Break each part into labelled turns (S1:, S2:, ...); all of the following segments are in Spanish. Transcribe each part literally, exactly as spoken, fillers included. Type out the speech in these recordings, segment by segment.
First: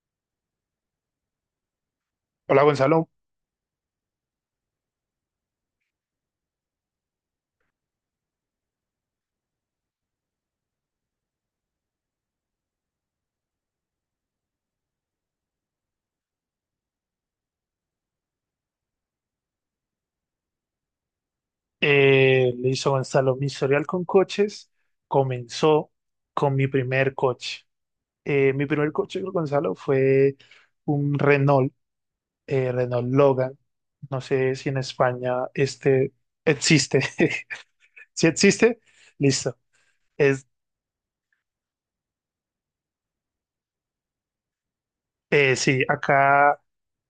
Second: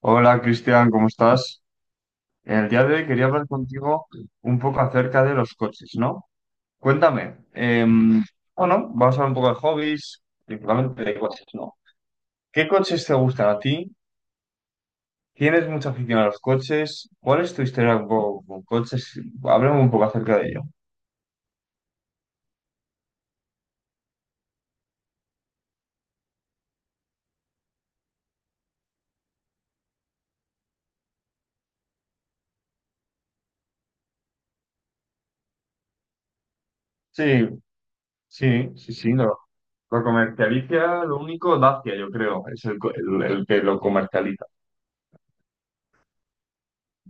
S1: Hola Cristian, ¿cómo estás?
S2: Hola,
S1: el día de hoy
S2: Gonzalo.
S1: quería hablar contigo un poco acerca de los coches, ¿no? Cuéntame, em, bueno, vamos a hablar un poco de hobbies, principalmente de coches, ¿no? ¿Qué coches te gustan a ti? ¿Tienes mucha afición a los coches? ¿Cuál es tu historia un poco con coches? Háblame un poco acerca de ello.
S2: Eh, le hizo Gonzalo mi historial con coches, comenzó con mi primer coche. Eh, mi primer coche, Gonzalo, fue un Renault, eh, Renault Logan. No sé si en España este existe.
S1: Sí,
S2: Si
S1: sí,
S2: existe,
S1: sí, sí, lo,
S2: listo.
S1: lo
S2: Es
S1: comercializa, lo único, Dacia, yo creo, es el, co- el- el que lo comercializa.
S2: Eh, sí, acá,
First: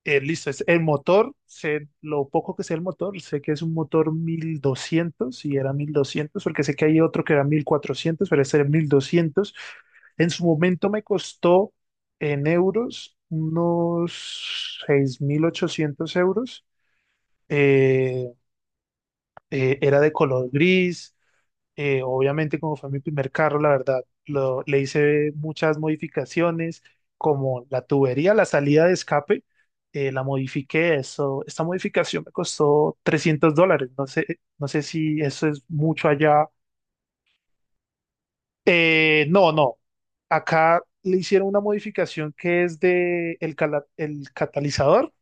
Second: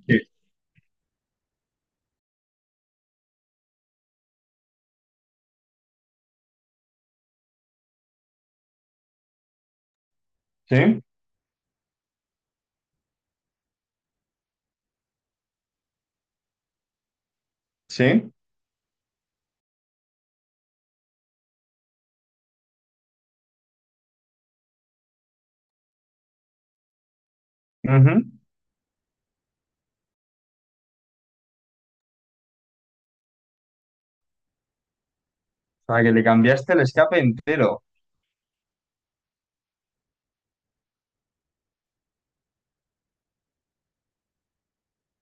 S2: eh,
S1: Sí,
S2: listo, es el motor, sé lo poco que sé el motor, sé que es un motor mil doscientos, y era mil doscientos, porque sé que hay otro que era mil cuatrocientos, pero este era mil doscientos. En su momento me
S1: sí,
S2: costó en euros unos seis mil ochocientos euros. Eh,
S1: sí.
S2: eh, Era de color gris, eh, obviamente, como fue mi primer carro, la verdad, lo- le hice muchas modificaciones, como la
S1: Ujú.
S2: tubería, la salida de escape, eh, la modifiqué. Eso, esta modificación me costó trescientos dólares. No sé, no sé si eso es
S1: O sea,
S2: mucho
S1: que le
S2: allá.
S1: cambiaste el escape entero.
S2: Eh, no, no. Acá le hicieron una modificación que es de el, cala- el catalizador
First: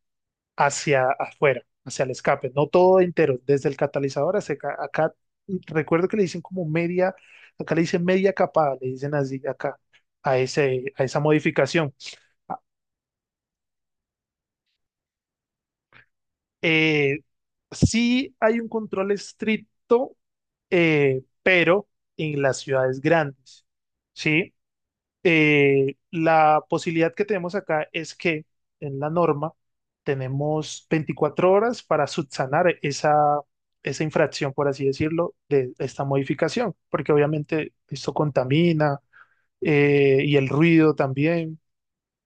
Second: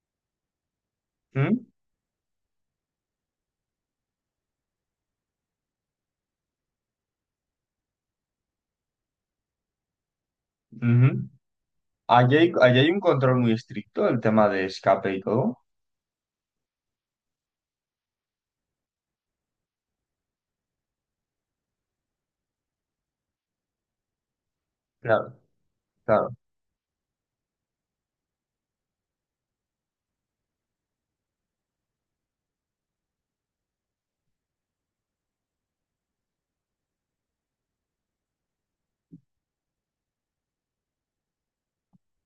S2: hacia afuera,
S1: Mm,
S2: hacia el escape, no todo entero, desde el catalizador hacia acá. Acá, recuerdo que le dicen como media, acá le dicen media capa, le dicen así acá, a ese, a
S1: ujú.
S2: esa modificación.
S1: Allí hay,
S2: Ah.
S1: allí hay un control muy estricto del tema de escape y todo.
S2: Eh, sí, hay un control estricto, eh, pero en las ciudades grandes, ¿sí?
S1: Claro,
S2: Eh,
S1: claro.
S2: la posibilidad que tenemos acá es que en la norma tenemos veinticuatro horas para subsanar esa, esa infracción, por así decirlo, de esta modificación, porque obviamente esto contamina, eh, y el ruido también,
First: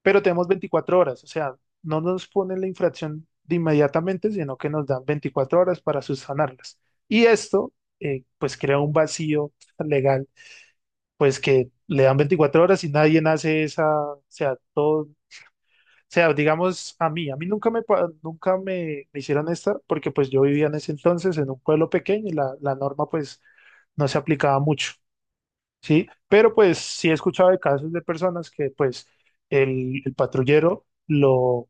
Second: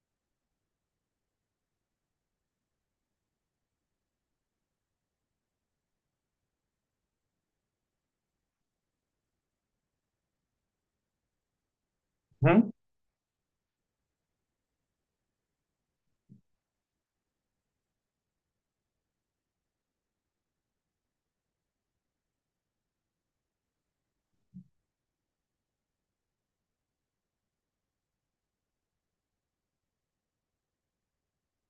S2: pero tenemos veinticuatro horas, o sea, no nos ponen la infracción de inmediatamente, sino que nos dan veinticuatro horas para subsanarlas. Y esto, eh, pues, crea un vacío legal, pues que le dan veinticuatro
S1: Ujú,
S2: horas y nadie hace esa, o sea, todo, o sea, digamos a mí, a mí nunca me, pa- nunca me, me hicieron esta, porque pues yo vivía en ese entonces en un pueblo pequeño y la, la norma, pues, no se aplicaba mucho, ¿sí? Pero pues sí he escuchado de casos de personas que pues el, el patrullero lo,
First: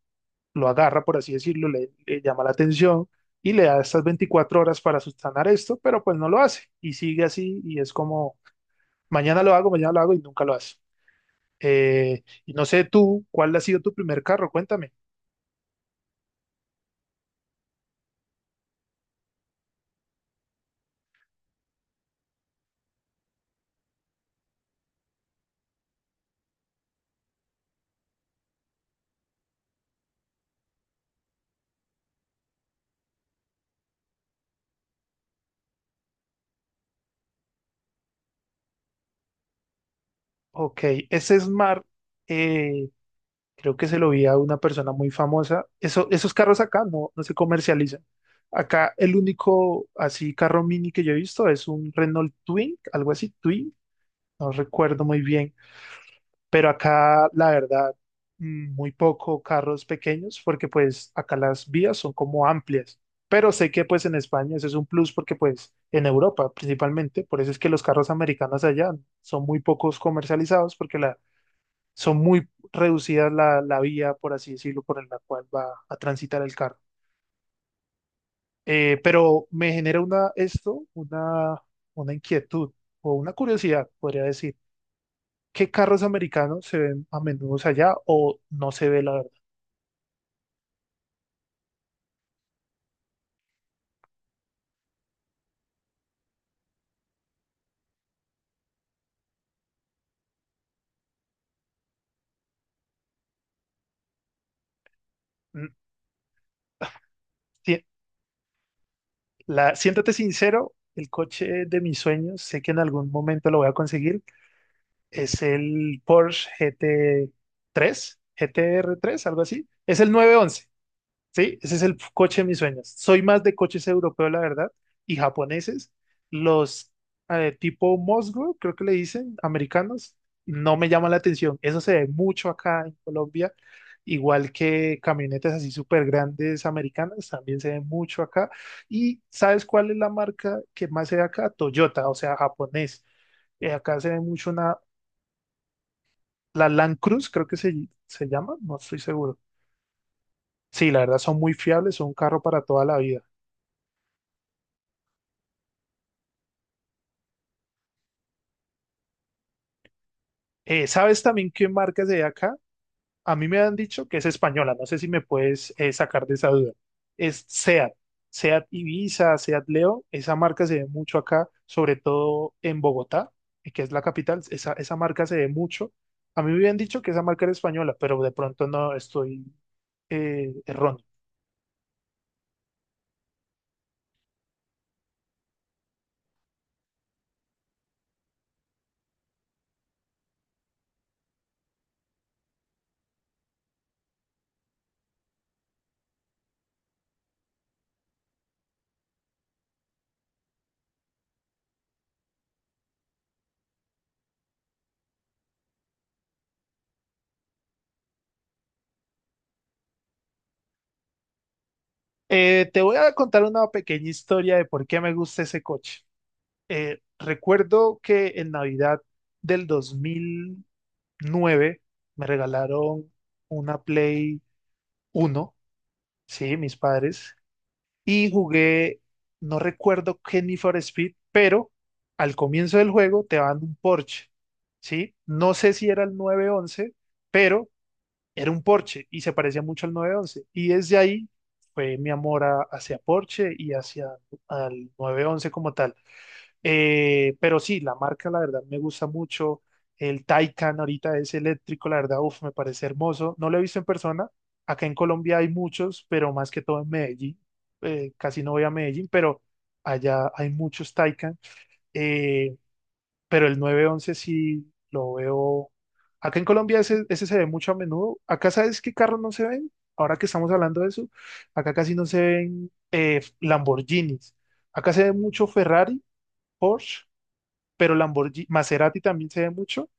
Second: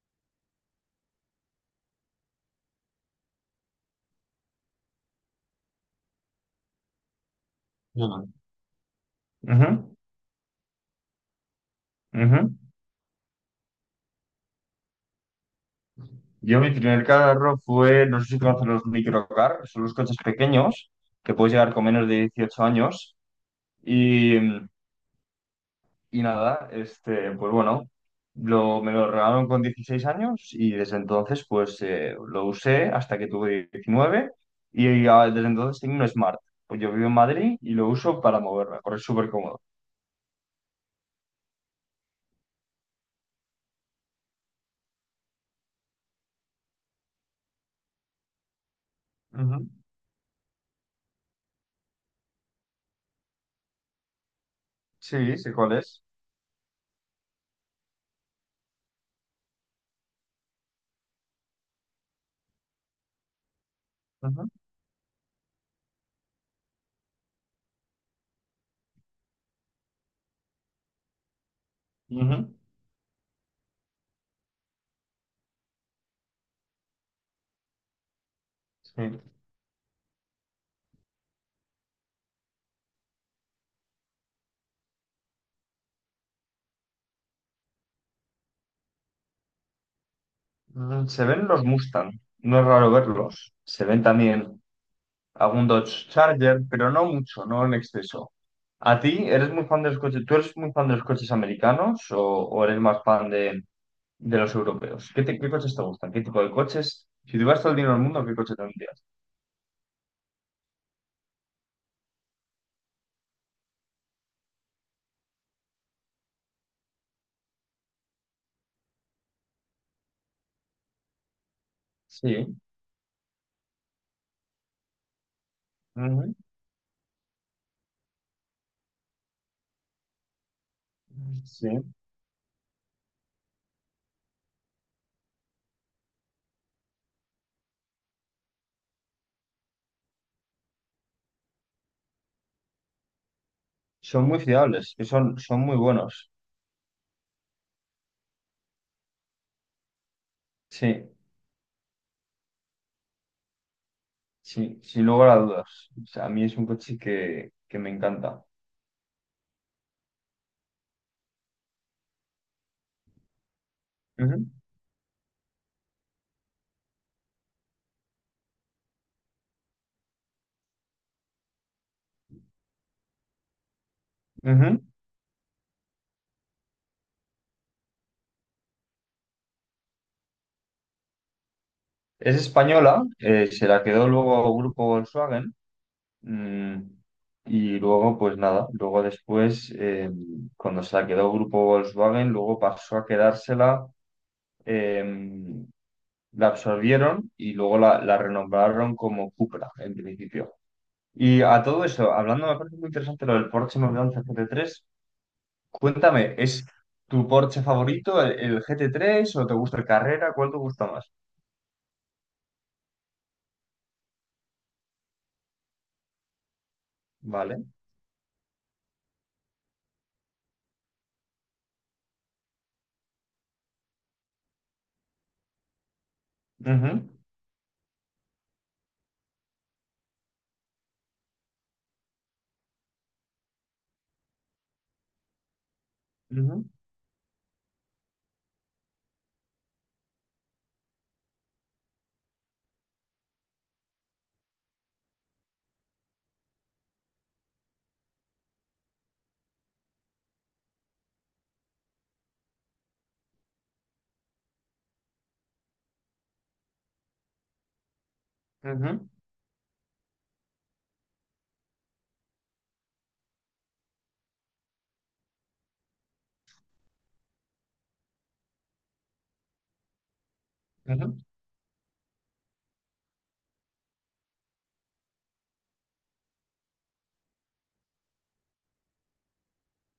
S2: lo agarra, por así decirlo, le, le llama la atención. Y le da estas veinticuatro horas para subsanar esto, pero pues no lo hace. Y sigue así y es como, mañana lo hago, mañana
S1: ujú,
S2: lo hago, y nunca lo hace. Eh, y
S1: ujú.
S2: no sé tú, ¿cuál ha sido tu primer carro? Cuéntame.
S1: Yo mi primer carro fue, no sé si conoces los microcar, son los coches pequeños que puedes llegar con menos de dieciocho años y mm, Y nada, este, pues bueno, lo, me lo regalaron con dieciséis años y desde entonces pues eh, lo usé hasta que tuve diecinueve y ah, desde entonces tengo un Smart. Pues yo vivo en Madrid y lo uso para moverme, porque es súper cómodo.
S2: Ok, ese Smart, eh, creo que se lo vi a una persona muy famosa. Eso, esos carros acá no, no se comercializan. Acá el
S1: Ujú.
S2: único así carro mini que yo he visto es un Renault Twin, algo así, Twin, no recuerdo muy
S1: Sí, sé
S2: bien.
S1: cuál es.
S2: Pero acá la verdad, mm, muy poco carros pequeños, porque pues acá las vías son como amplias, pero sé que pues en
S1: Ujú.
S2: España eso es un plus, porque pues en Europa principalmente, por eso es que los carros americanos allá son muy pocos comercializados, porque la, son
S1: Ujú.
S2: muy reducidas la, la vía, por así decirlo, por la cual va a transitar el carro. Eh,
S1: Sí.
S2: pero me genera una, esto, una, una inquietud o una curiosidad, podría decir. ¿Qué carros americanos se ven a menudo allá, o no se ve, la verdad?
S1: Mm, Se ven los Mustang, no es raro verlos. Se ven también algún Dodge Charger, pero no mucho, no en exceso. ¿A ti eres muy fan de los coches? ¿Tú eres muy fan de los coches americanos o, o eres más fan de, de los europeos? ¿Qué, te- qué
S2: Mm,
S1: coches te gustan? ¿Qué tipo de coches? Si tuvieras todo el
S2: si-
S1: dinero del mundo, ¿qué coche tendrías?
S2: la- Siéntate sincero, el coche de mis sueños, sé que en algún momento lo voy a conseguir, es el Porsche G T tres, G T R tres, algo así. Es el nueve once. Sí, ese es el coche de mis
S1: Sí,
S2: sueños. Soy más de coches europeos, la verdad, y japoneses.
S1: ujú,
S2: Los eh, tipo Mosgo, creo que le dicen, americanos, no me llaman la atención.
S1: sí.
S2: Eso se ve mucho acá en Colombia, igual que camionetas así súper grandes americanas, también se ve mucho acá. ¿Y sabes cuál es la marca que más se ve acá? Toyota, o sea, japonés. Eh, acá se ve
S1: Son muy
S2: mucho una,
S1: fiables, que son, son muy buenos.
S2: la Land Cruise, creo que se, se llama, no estoy seguro. Sí, la
S1: Sí,
S2: verdad, son muy fiables, son un carro para toda la vida.
S1: sí, sin lugar a dudas. O sea, a mí es un coche que, que me encanta.
S2: Eh, ¿sabes también qué marca es de acá? A mí me han dicho que es
S1: Ujú,
S2: española, no sé si me puedes, eh, sacar de esa duda. Es SEAT, SEAT Ibiza, SEAT Leo, esa marca se ve mucho acá, sobre todo en Bogotá, eh, que es la capital. esa,
S1: ujú.
S2: esa marca se ve mucho. A mí me habían dicho que esa marca era española, pero de pronto no estoy, eh, erróneo.
S1: Es española, eh, se la quedó luego el grupo Volkswagen. Mm, y luego, pues nada, luego después, eh, cuando se la quedó Grupo Volkswagen, luego pasó a quedársela, eh, la absorbieron y luego la, la renombraron como Cupra, en principio. Y a todo eso, hablando, me parece muy interesante lo del Porsche nueve once G T tres. Cuéntame, ¿es tu Porsche favorito el, el G T tres o te gusta el Carrera? ¿Cuál te gusta más?
S2: Eh, te voy a contar una pequeña historia de por qué me gusta ese coche. Eh,
S1: Vale.
S2: recuerdo que en Navidad del nueve me regalaron una Play uno, sí, mis
S1: Ujú,
S2: padres, y jugué, no recuerdo qué Need for Speed, pero al comienzo del juego te dan un Porsche, sí, no sé si era el nueve
S1: ujú,
S2: once pero era un Porsche y se parecía mucho al nueve once, y desde ahí fue mi amor a- hacia Porsche y hacia al nueve once como tal. Eh, pero sí, la marca, la verdad, me gusta mucho. El Taycan ahorita es eléctrico, la verdad, uf, me parece hermoso. No lo he visto en persona. Acá en Colombia hay muchos, pero más que todo en Medellín. Eh, casi no voy a Medellín,
S1: ujú,
S2: pero allá hay muchos Taycan. Eh, pero el nueve once sí lo veo. Acá en Colombia ese, ese se ve mucho a menudo. Acá, ¿sabes qué carros no se ven? Ahora que estamos hablando de eso,
S1: ujú.
S2: acá casi no se ven, eh, Lamborghinis. Acá se ve mucho Ferrari, Porsche, pero Lamborghini, Maserati también se ve mucho,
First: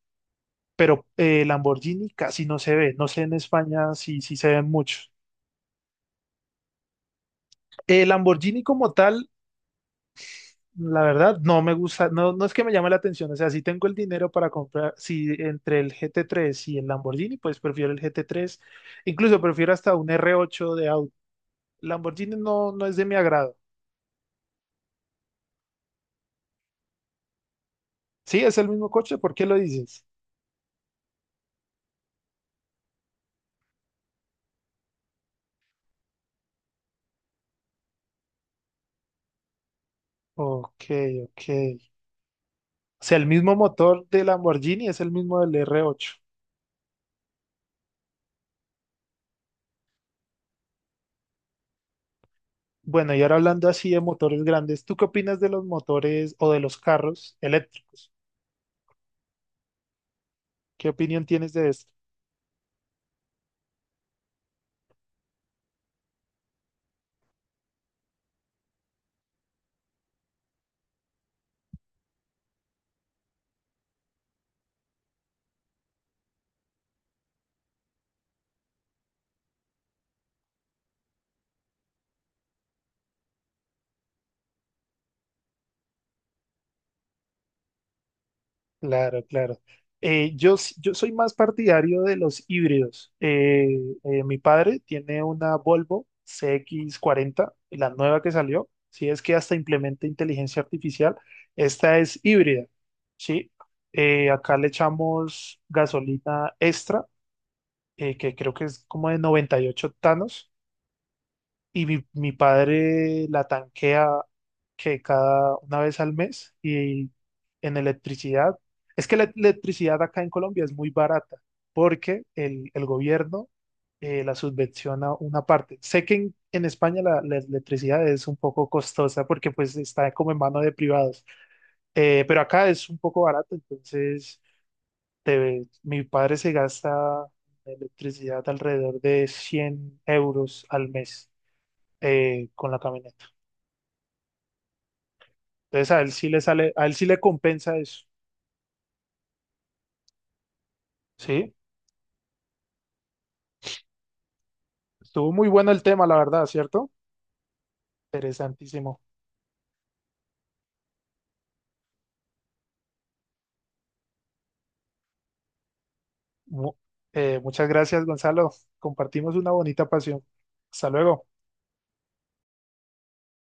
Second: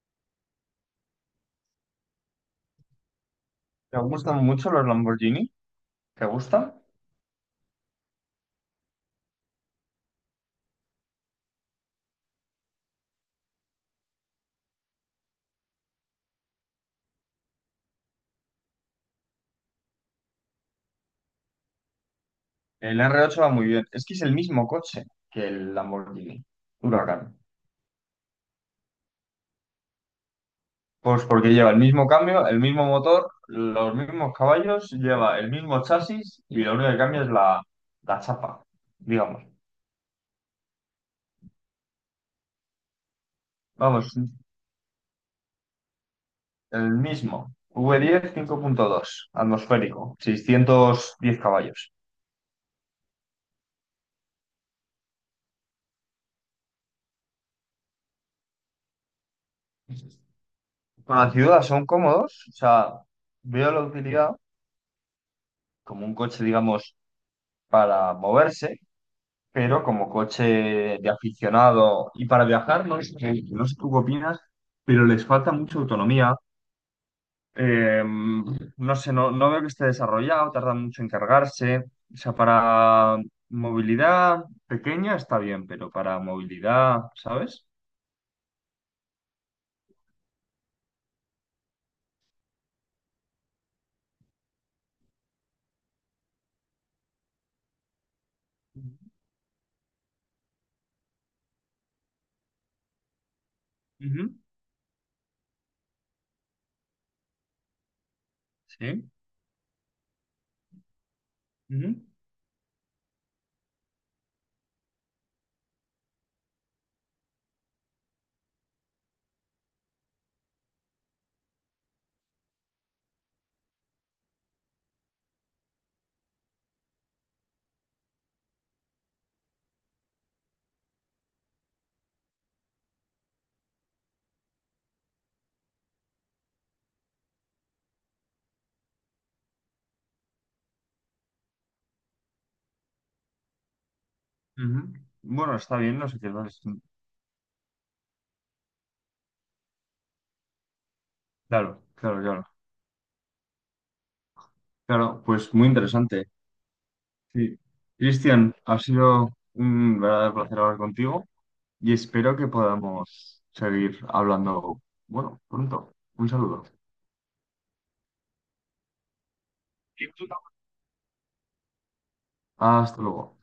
S2: pero eh, Lamborghini casi no se ve. No sé en España
S1: ¿Te
S2: si, si
S1: gustan
S2: se ven
S1: mucho los
S2: muchos.
S1: Lamborghini? ¿Te gustan?
S2: Eh, Lamborghini como tal, la verdad, no me gusta, no, no es que me llame la atención. O sea, si tengo el dinero para comprar, si entre el G T tres y el Lamborghini, pues prefiero el G T tres. Incluso prefiero hasta un R ocho de auto. Lamborghini no, no es
S1: El
S2: de mi
S1: r ocho va
S2: agrado.
S1: muy bien. Es que es el mismo coche que el Lamborghini Huracán.
S2: Sí, es el mismo coche, ¿por qué lo dices?
S1: Pues porque lleva el mismo cambio, el mismo motor, los mismos caballos, lleva el mismo chasis y lo único que cambia es la, la chapa, digamos.
S2: Ok, ok. O sea, el mismo motor
S1: Vamos,
S2: de Lamborghini es el mismo del R ocho.
S1: el mismo. V diez cinco punto dos atmosférico, seiscientos diez caballos.
S2: Bueno, y ahora hablando así de motores grandes, ¿tú qué opinas de los motores o de los carros eléctricos? ¿Qué opinión
S1: Para la
S2: tienes
S1: ciudad
S2: de
S1: son
S2: esto?
S1: cómodos, o sea, veo la utilidad como un coche, digamos, para moverse, pero como coche de aficionado y para viajar, no sé, no sé tú qué opinas, pero les falta mucha autonomía. Eh, no sé, no, no veo que esté desarrollado, tarda mucho en cargarse. O sea, para movilidad pequeña está bien, pero para movilidad, ¿sabes?
S2: Claro, claro. Eh, yo, s- yo soy más partidario de los híbridos. Eh, eh, mi padre tiene una Volvo C X cuarenta, la nueva que salió, si es que hasta implementa inteligencia artificial. Esta es híbrida, ¿sí? Eh,
S1: Ujú,
S2: acá le echamos gasolina extra, eh, que creo que es
S1: sí.
S2: como de noventa y ocho octanos, y
S1: Ujú,
S2: mi, mi padre la tanquea, que cada una vez al mes, y en electricidad. Es que la electricidad acá en Colombia es muy barata, porque el, el gobierno, eh, la subvenciona una parte. Sé que en, en España la, la electricidad es un poco costosa, porque pues está como en mano de privados. Eh, pero acá es un poco barato, entonces te- mi padre se gasta en electricidad alrededor de cien euros al mes, eh, con la camioneta.
S1: ujú. Bueno, está
S2: Entonces
S1: bien,
S2: a
S1: no
S2: él
S1: sé
S2: sí
S1: qué
S2: le
S1: más.
S2: sale, a él sí le compensa eso. Sí,
S1: Claro, claro, claro. Claro,
S2: estuvo muy
S1: pues muy
S2: bueno el tema, la
S1: interesante.
S2: verdad, ¿cierto?
S1: Sí. Cristian, ha
S2: Interesantísimo.
S1: sido un verdadero placer hablar contigo y espero que podamos seguir hablando, bueno, pronto. Un saludo.
S2: Mu- eh, muchas gracias, Gonzalo. Compartimos una bonita pasión. Hasta luego.
S1: Hasta luego.